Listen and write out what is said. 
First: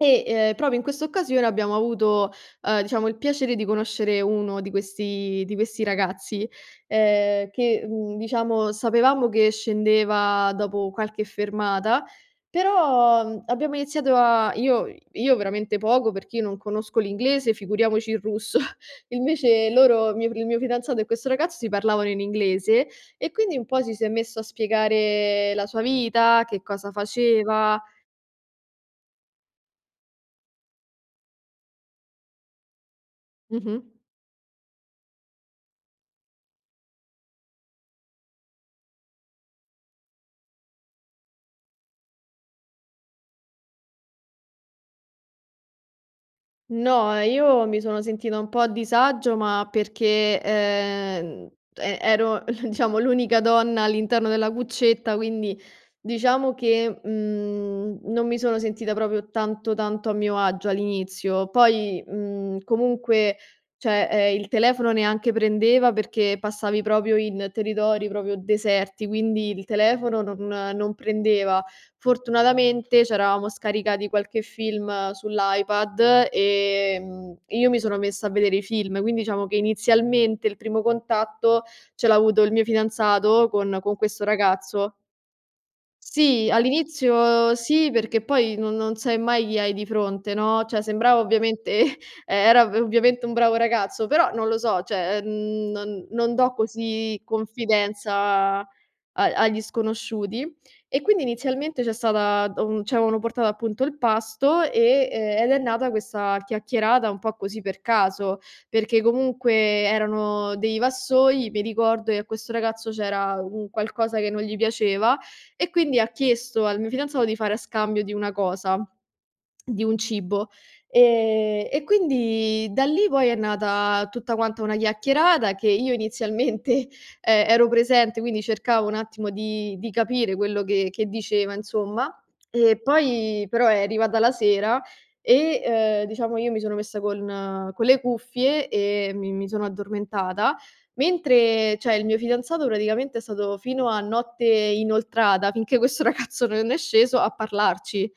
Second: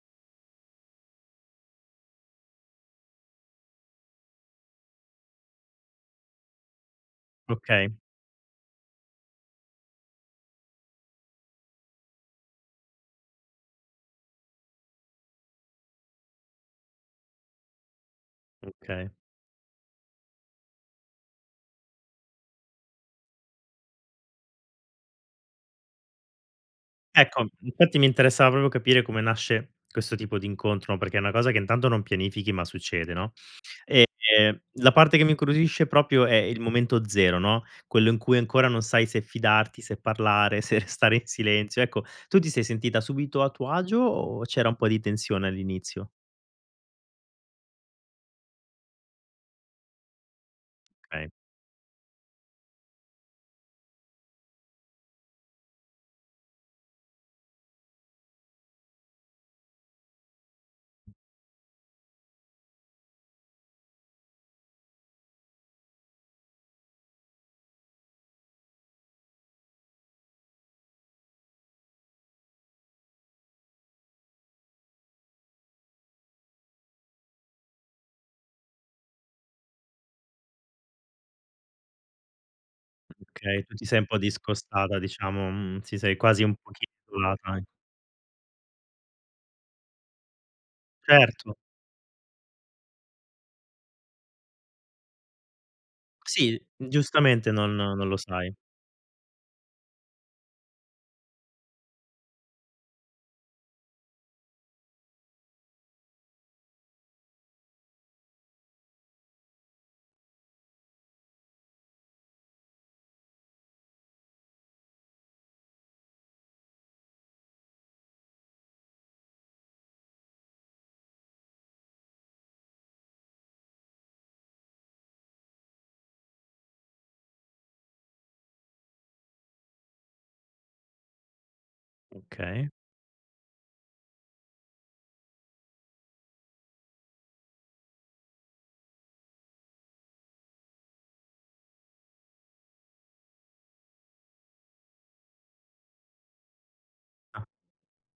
E, uhm, proprio in quest'occasione abbiamo avuto, uhm, diciamo, il piacere di conoscere uno di questi di questi ragazzi uhm, che, Okay. mhmm, diciamo, sapevamo che scendeva dopo qualche fermata, però, abbiamo iniziato a io io veramente poco, perché io non conosco l'inglese, figuriamoci il russo. Okay. Invece loro il mio il mio fidanzato e questo ragazzo, si parlavano in inglese, e quindi un po' ci si è messo a spiegare la sua vita, che cosa Ecco, mhmm, faceva. infatti mi interessava proprio capire, come nasce questo tipo di incontro, no, perché è una cosa che intanto non pianifichi, ma succede, no, Mh-mh. ehm, la parte che mi incuriosisce proprio è il momento zero, no, quello in cui ancora non sai se fidarti, se parlare, se restare in silenzio. Ecco, tu ti sei sentita subito a tuo agio, o c'era un po' di tensione all'inizio? No, ehm, io mi sono sentita un po' a disagio, ma perché, Okay. ehm, e ero, diciamo, l'unica donna all'interno della cuccetta, quindi, diciamo che, mhmm, non mi sono sentita proprio tanto, tanto a mio agio all'inizio, poi, mhmm, comunque, cioè, uhm, il telefono neanche prendeva, perché passavi proprio in territori proprio deserti, quindi, il telefono non non prendeva. Fortunatamente, c'eravamo scaricati qualche film sull'iPad, ehm, io mi sono messa a vedere i film, quindi diciamo che inizialmente, il primo contatto ce l'avuto il mio fidanzato Okay, tu con ti con sei un po' questo ragazzo. discostata diciamo, mhmm, ti sei quasi Sì, un pochino all'inizio, [unintelligible] sì, perché poi non non sai mai chi hai di fronte, no, cioè, sembrava Certo. ovviamente era ov ovviamente un bravo ragazzo, però non lo so, cioè non non do Sì, così giustamente non non confidenza lo sai. a agli sconosciuti. E, quindi inizialmente c'è stata uhm, ci avevano portato appunto il pasto, e uhm, ed è nata questa chiacchierata un po' così per caso, perché comunque erano dei vassoi, mi ricordo che a questo ragazzo, c'era un qualcosa che non gli piaceva, e quindi ha chiesto al mio fidanzato di fare a scambio di una cosa, di un cibo. E e quindi da lì poi è nata tutta quanta una chiacchierata, che io inizialmente e ero presente, quindi cercavo un attimo di di capire quello che che diceva, insomma, Okay. e poi però è arrivata la sera e, uhm, diciamo io mi sono messa con con le cuffie e mi mi sono addormentata, mentre, cioè, il mio fidanzato praticamente è stato fino a notte inoltrata, finché questo ragazzo non è sceso a Ah. parlarci.